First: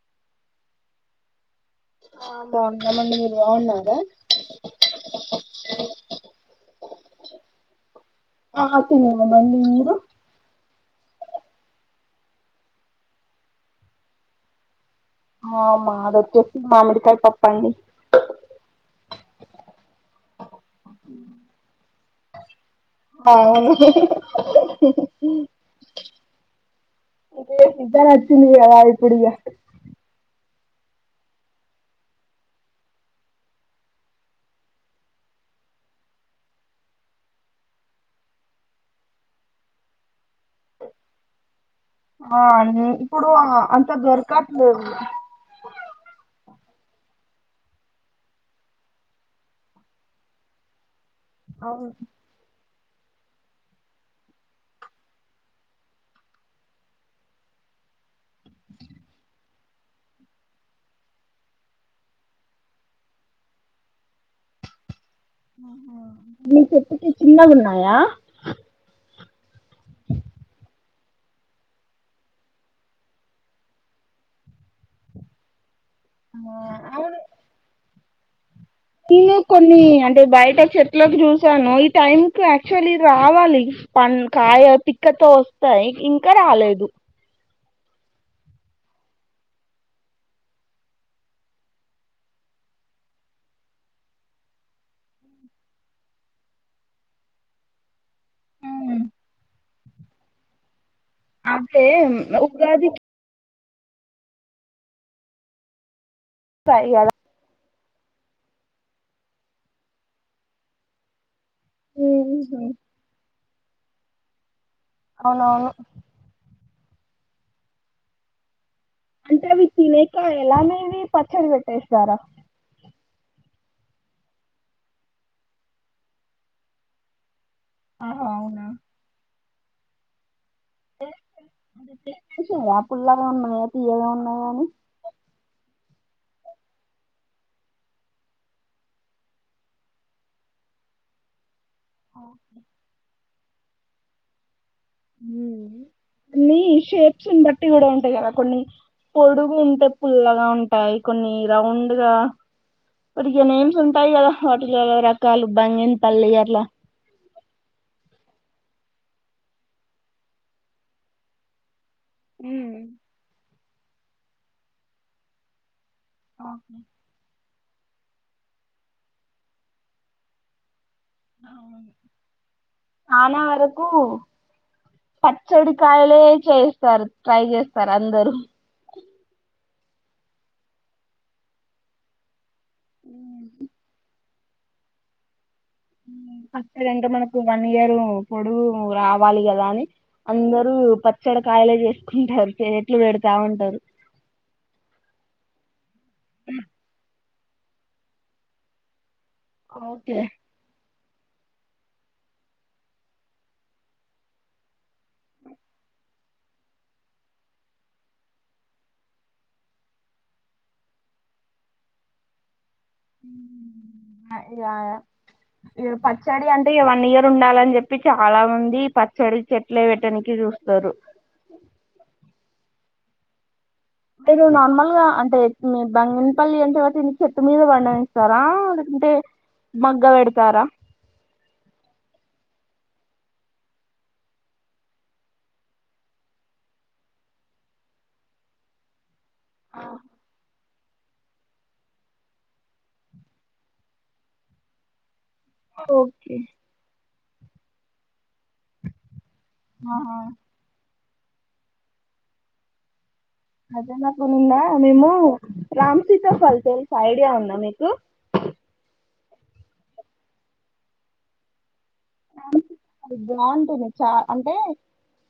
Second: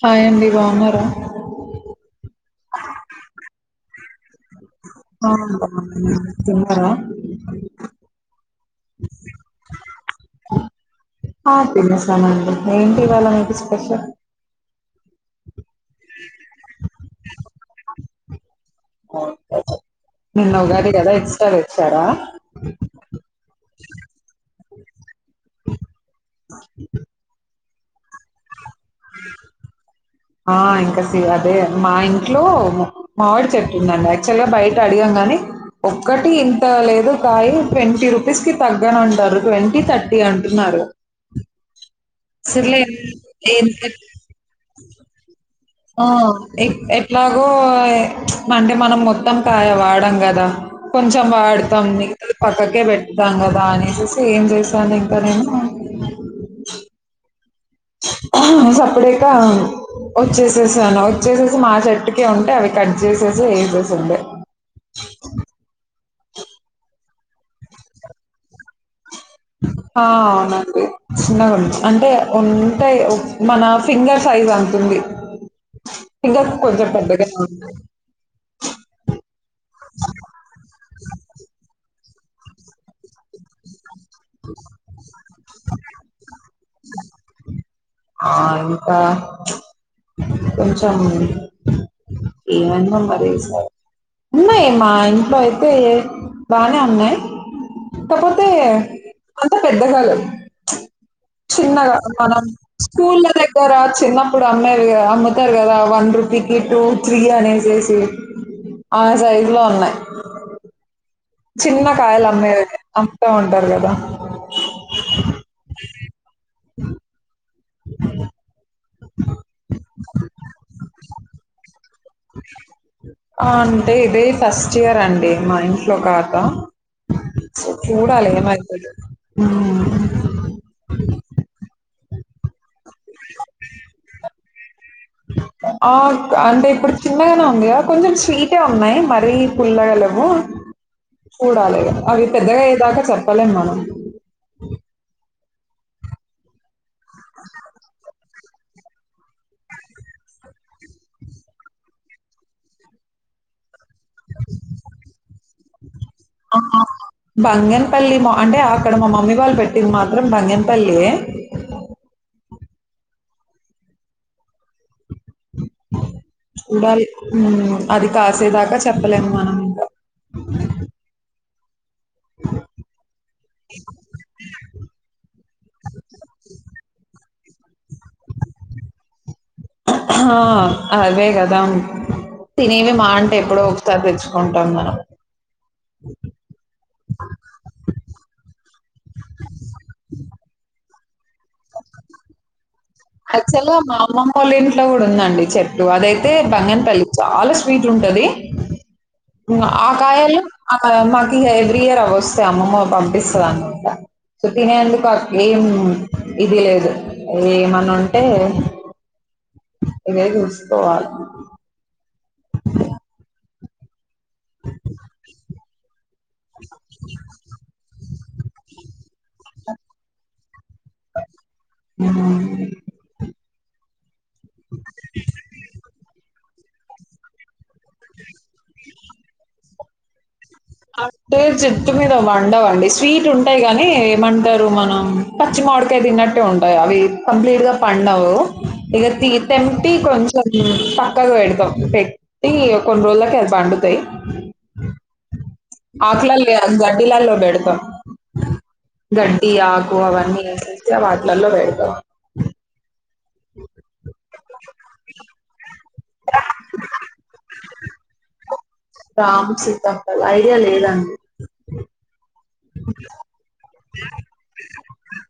హాయండి బాగున్నారా బాగుందామడి మీరు బాగున్నారా తిన్నర ఆ తిన్నామండి మీరు ఆ తినేశామండి ఏంటి ఇవాళ స్పెషల్ ఆ మాది వచ్చేసి మామిడికాయ పప్పండి అ నిన్న ఉగాది కదా ఎక్సట్రా తెచ్చారా అవును ఎంత నచ్చింది ఇది ఆ ఇప్పుడు ఇగ ఆ ఇంకా సే అదే మా ఇంట్లో మామిడి చెట్టుందండి యాక్చువల్ గా బయట అడిగాం గాని ఒక్కటి ఇంత లేదు కాయ ట్వంటీ రూపీస్ కి తగ్గని అంటారు ట్వంటీ థర్టీ అంటున్నారు ఆ సర్లే ఇప్పుడు అంత ఏం దొరకట్లేదు ఆ ఎట్లాగో అంటే మనం మొత్తం కాయ వాడం కదా కొంచెం వాడుతాం అవును మిగితాది పక్కక్ ఇకే పెడతాం కదా అనేసి ఏం చేశాను ఇంకా నేను సప్పడేక వచ్చేసేసాను వచ్చేసేసి మా చెట్టుకే ఉంటే అవి కట్ చేసేసి వెసేసిండే మీ చేటుకి చిన్నగా ఉన్నాయా హా నాకు చిన్నగా ఉన్నాయి అంటే ఉంటాయి మన ఫింగర్ సైజ్ అంతే ఉంది ఇంకా కొంచెం అవును పెద్దగానే ఉంది నేను కొన్ని అంటే బయట చెట్లకి చూసాను ఈ టైం కు యాక్చువల్ రావాలి పం కాయ పిక్కతో వస్తాయి ఇంకా రాలేదు ఆ ఇంకా కొంచెం ఏమన్నా మరి ఈ సారి ఉన్నాయి మా ఇంట్లో అయితే బానే ఉన్నాయి కాకపోతే అంత పెద్దగా లెవ్ అదే చిన్నగా మనం ఉగాదికి స్కూల్ లేగ్ ఓరా చిన్నప్పుడు అమేదికదా అమ్ముతారు కదా వన్ రూ టికెటు వస్తాయి కదా త్రీ అనేసేసి ఆ సైజు లో ఉన్నాయి చిన్న కాయలు ఉహు అమేది అమ్ముతూంటారు ఉంటారు కదా అవునువును ఆ అ అంటే అవి తినేకె ఎలా అనేేవి పచ్చడి పెట్టే ఆ అంటే ఇదే ఫస్ట్ ఇయర్ అండి మా ఇంట్లో ఖత ఆహా చూడాలే ఏం అవునా అయితదో హ్మ్ అ అేయా పుల్లాగా ఉన్నాయా పియగా ఉన్నాయా కాని ఆ అంటే ఇప్పుడు చిన్నగానే ఉంది కొంచెం స్వీటే ఉన్నాయి మరీ పుల్లగలము చూడాలి అవి పెద్దగాయ్యదాకా చెప్ పలెమా న షేప్స్ని బట్టి కూడా ఉంటాయి కదా కొన్ని పొడుగు ఉంటే పుల్లగా ఉంటాయి కొన్ని రౌండ్గా మరిక నమ్స్ ఉంటా హోటిల్ వల ర కాలు బాంగ బంగన్పల్లి మా అంటే ఆ అక్కడ మా మమ్మీ వాళ్ళు పెట్టింది మాత్రం భంగ్యంపల్లి అ చూడ అది కాసేదాకా చెప్పలేము మనం ఇంకా అవును ఆనా వరకు పత్ చెడు కాలే చేయిస్తారు ట్రై చేస్తారు అందరూ ఆ అదే కదా తినేవి ఉ మాంటే ఎప్పుడో ఒకతా తెలుసు కుంటాం మనం ఫస్ంటే మనకు వన్ ఇయర్ పొడు రావాలి కదా అని అందరుూ ఎక్కడకాయలు చేసుకుంటారు పెడతా అక్చుల్ ఉంటారు మా అమ్మమ్ వాళ్ళ ఇంట్లో కూడా ఉందండి చెప్ప అదైతే బంగన్పల్లి చాలా స్వీట్ ఉంటది ఓకే ఆకాయలు మాకు ఎవ్రీ ఇయర్ అవి వస్తాయి అమ్మమ్మ పంపిస్తుంది అన్నమాట సో తినేందుకు ఏం ఇది లేదు ఏ అంటే ఎ వస్త [inaudible] ఈ ప స్టడీ అంటే వన్ ఇయర్ ఉండాలని చెప్పి ి చాలా ఉంది పచ్చళ్ చెట్లు వేటడానికి చూ హ [inaudible] మీరు నార్మల్ గా అంటే మీ బంగి పల్లి అంటే కాటి ఇ చెత్త మీద బంండ ఇస్తారా లేకంటే మగ్గ పెడతారా అంటే చెట్టు మీద వండవండి స్వీట్ ఉంటాయి కాని ఏమంటారు మనం పచ్చిమడకాయ తిన్నట్టే ఉంటాయి అవి కంప్లీట్ గా పండవు ఇక తెటి కొంచెం పక్కగా పెడతాం పెట్టి కొన్ని రోజులకిళ్ పండుతాయి ఓకే ఆక్లలి అ అడ్ దిలాల్లో బెడతో గడ్డి ఆకు ఆహా. అవన్నీస వాటలలో వ అదే నాకు నింద నిము రామ్సీత ఫల్సేల్స్ ఐడియా ఉంద మీకు రామ్ సీతాప్పల్ ఐడియా లేదండి అ బాగుంటుంది చ అంటే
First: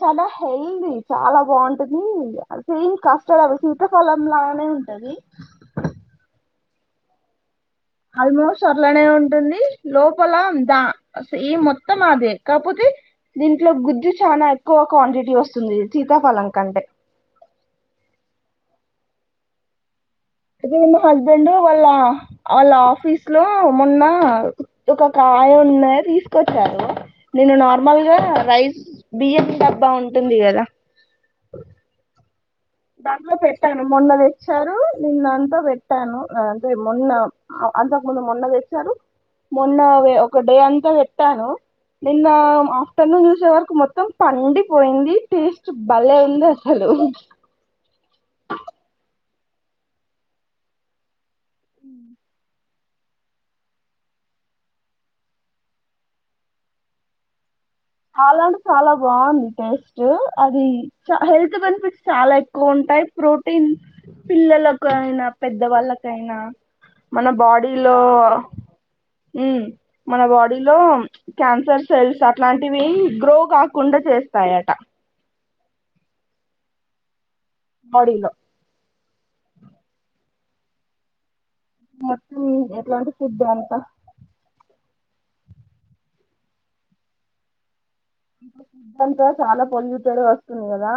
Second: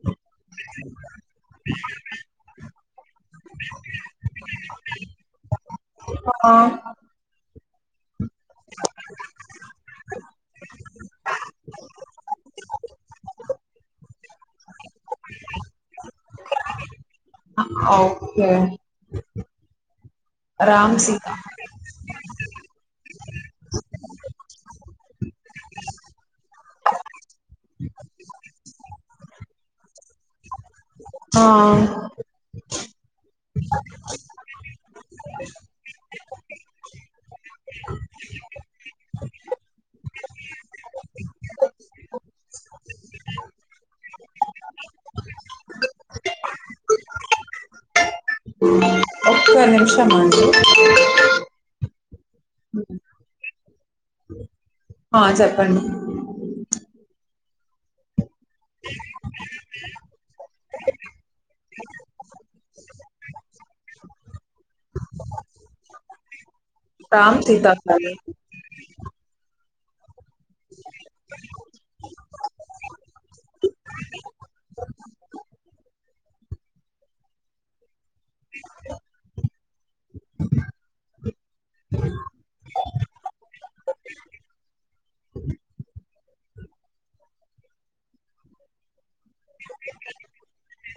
చాలా హెల్దీ చాలా బాగుంటుంది ఇంకా చ శీతాకాలం లానే ఉంటది ఆ ఆల్మోస్ట్ అట్లనే ఉంటుంది లోపల దా ఈ మొత్తం అదే కాకపోతే దీంట్లో గుజది చనా ఎక్కువ క్వాంటిటీ వస్తుంది సీతాఫలం కంటే ఓకే [inaudible] అయితే రామ్ మా సీత హస్బెండ్ వాళ్ళ వాళ్ళ ఆఫీస్ లో మొన్న ఒక కాయ ఉన్నా తీసుకొచ్చారు నేను నార్మల్ గా రైస్ బియ్యం డబ్బా ఉంటుంది కదా ఆ దానిలో పెట్టాను మొన్నది తెచ్చారు నిన్నంతా పెట్టాను అంటే మొన్న అంతకు ముందు మొన్న వసారు మొన్న ఒక డే అంతా పెట్టాను నిన్న ఆఫ్టర్నూన్ చూసే వరకు మొత్తం పండిపోయింది టేస్ట్ భలే ఉంది అసలు పకు నిమిష అండి ఆ చెప్పండి అలాంట చాలా బాగుంది టేస్ట్ అది చ హెల్త్ బెనిఫిట్స్ చాలా ఎక్కువ ఉంటాయి ప్రోటీన్ పిల్లలకు అయినా పెద్దవాళ్ళకైనా మన రామ్ బాడీలో సీతాఫల్ మన బాడీలో క్యాన్సర్ సెల్స్ అట్లాంటి గ్రో కాకుండా చేస్తాయట నడిల్ మొత్తం ఎట్లాంటి శుద్ధ అంతా ంత చాలా పొల్యూటెడ్ వస్తుంది కదా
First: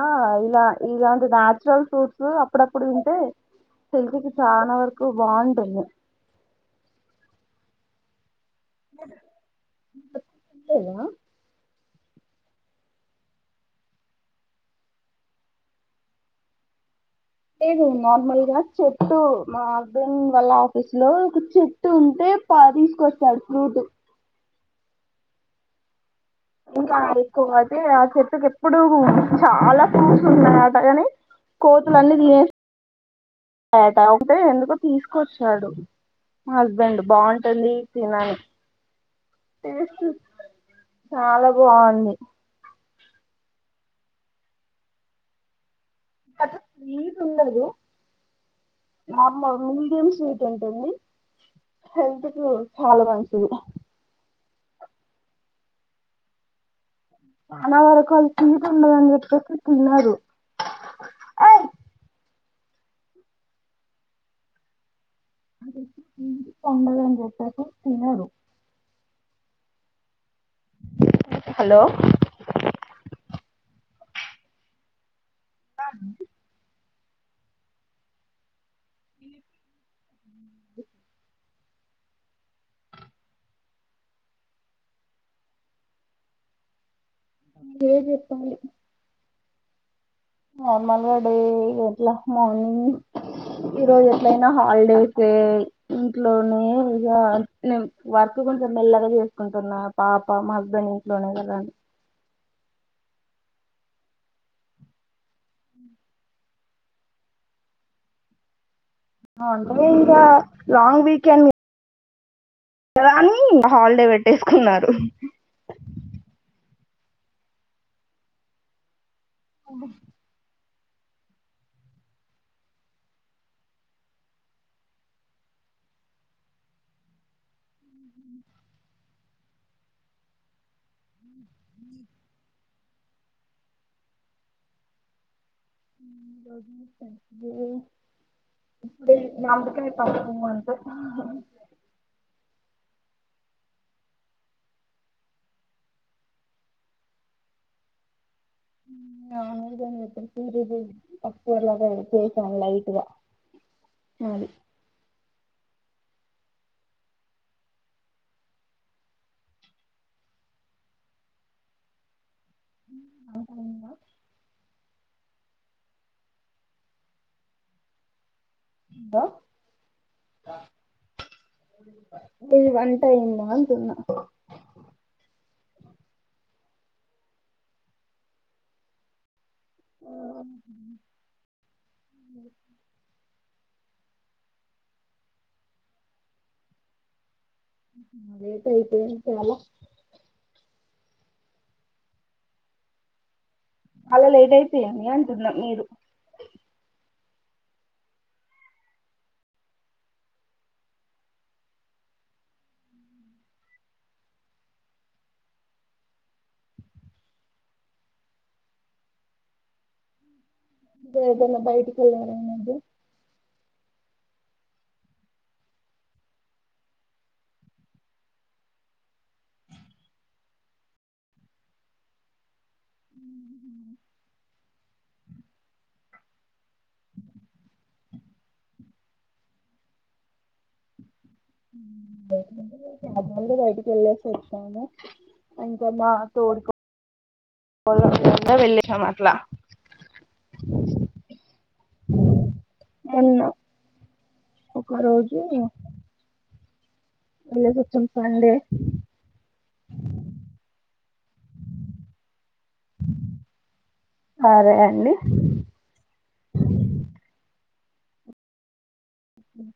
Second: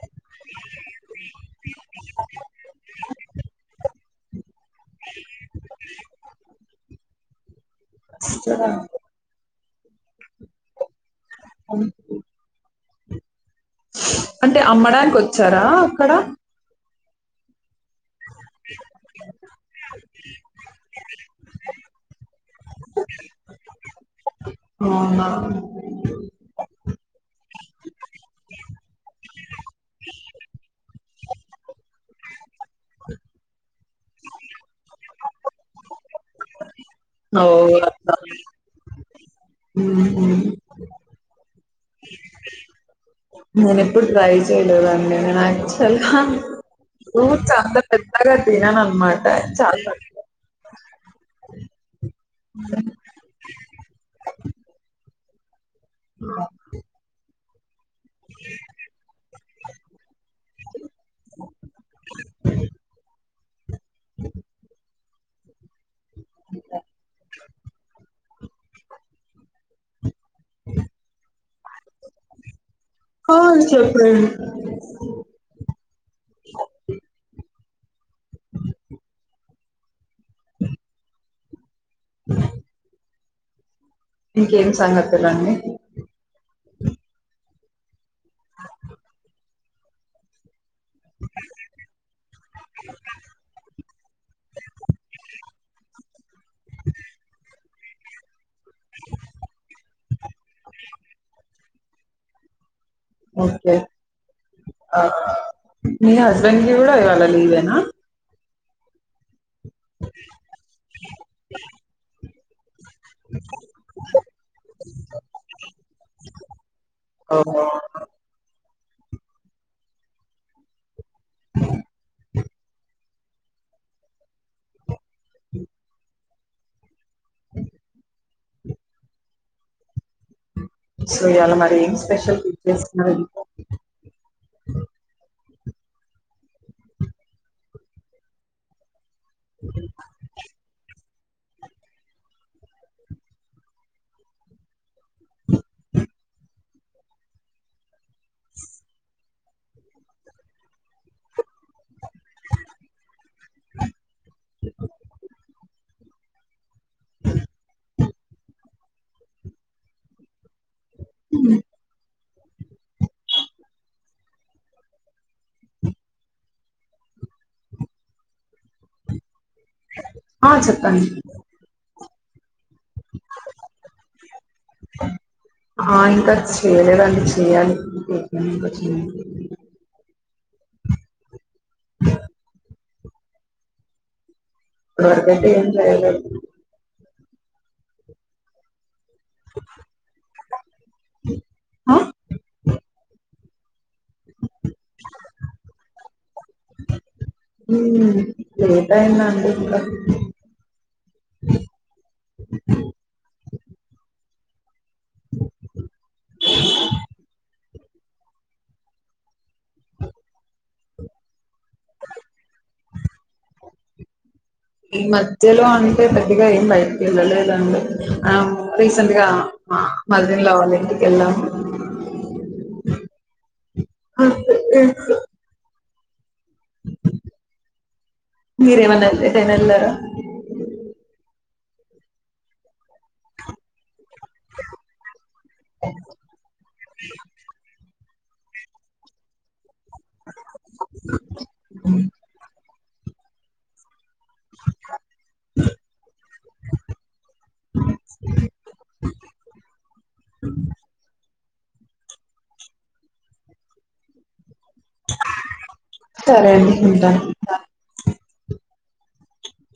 ఇలా ఇలాంటి నాచురల్ ఫూట్స్ అప్పుడప్పుడు వింటే తెెల్ఫీకి చాలా వరకు బాగుంటుంది ద అంటే అమ్మడానికి వచ్చారా అక్కడ లే నార్మల్గా చెట్టు మా హస్బెండ్ వాళ్ళ ఆఫీస్లో ఒక చెట్టు ఉంటే పా తీసుకొచ్చాడు ఫ్లూటు అ ఇంకా ఎక్కువ అయితే ఆ చెట్కి ఎప్పుడు చాలా చూస్ ఉన్నా అట కాని కోతుల అన్నిీ తినే టేటా ఒకటే ఎందుకు తీసుకొచ్చాడు మా హస్బెండ్ ఓ బాగుంటుంది అట్లా. తినని టేస్ట్ మ్మ్. చాలా బాగుంది ననిప్పుడు టడ్రై చేలేదు అన్న అట్లా స్వీట్ చఊ ఉండదు చందా పెద్దగా తిన అందమాట చాా హెల్త్కు చాలా మంచించిది ఆ అర తొంభది వందలపాయస్ తినారు అ అదే ఈ పొండల అంంగూట తినడు అ హలో హ చెప్పు అ అ ఇంకేం సంగ తెలండి కాాల నార్మల్ గా డే ఎట్లా మార్నింగ్ ఈరోోజు ఎట్లయినా హాలిడేస్ ఇంట్లోనే ఇక న వత ఇ కొంచెం మెల్లగా చేసుకుంటున్నా పాప మా హస్బెండ్ ఇంట్లోనే కదని ఓకే మీ హస్బెండ్కిి కూడా ఇవాల లీవేనా ంటే ఇంకా లాంగ్ వీకెండ్ కదా అని ఇంకా హాలిడే పెట్టేసుకున్నారు ఆఓహ అవును అ సో ఇవాళ మరి ఏం స్పెషల్ ఫి చేస్తున్నారు రగి నముక పాపోం అంట నద సరి ఇది అప్పు ఎలాగాతే చేసల వటుద ఆది ఉ ఉ అందా ఆ చెప్పను ఇది వన్ంటైంద సన్న చేలే చే అ మకట్ంట ఏట్యితే ఆ అలా లేట్ అయిపోయండి అంటున్నాం మీరు హ్మ్ ఏటైనా అండి ఇంకా దేవ్ దన బయటికేళ్లారా ఈమధ్య ఈ మధ్యలో అంటే పెద్దగా ఏం బయటకీ వెళ్ళలేదండి ఆ రీసెంట్గా మా మదర్ఇన్లా ఇంటికి వెళ్ళాము హ్మ్ అ తెలుసు మీరేమన్న ఎటైనాఏళ్ళారా హ్మ్ ఏముంటది అందరూ బయటికి వెళ్ళేసి వచ్చాము ఇంకా మాతోడి కో వాళ్లంతంతా వెళ్ళసాం అట్లా హ్మ్ మొన్న ఒకరోజు వెళకొచ్చంపాండే సరే అండి సరేఅండి ఉంటా హ్మ్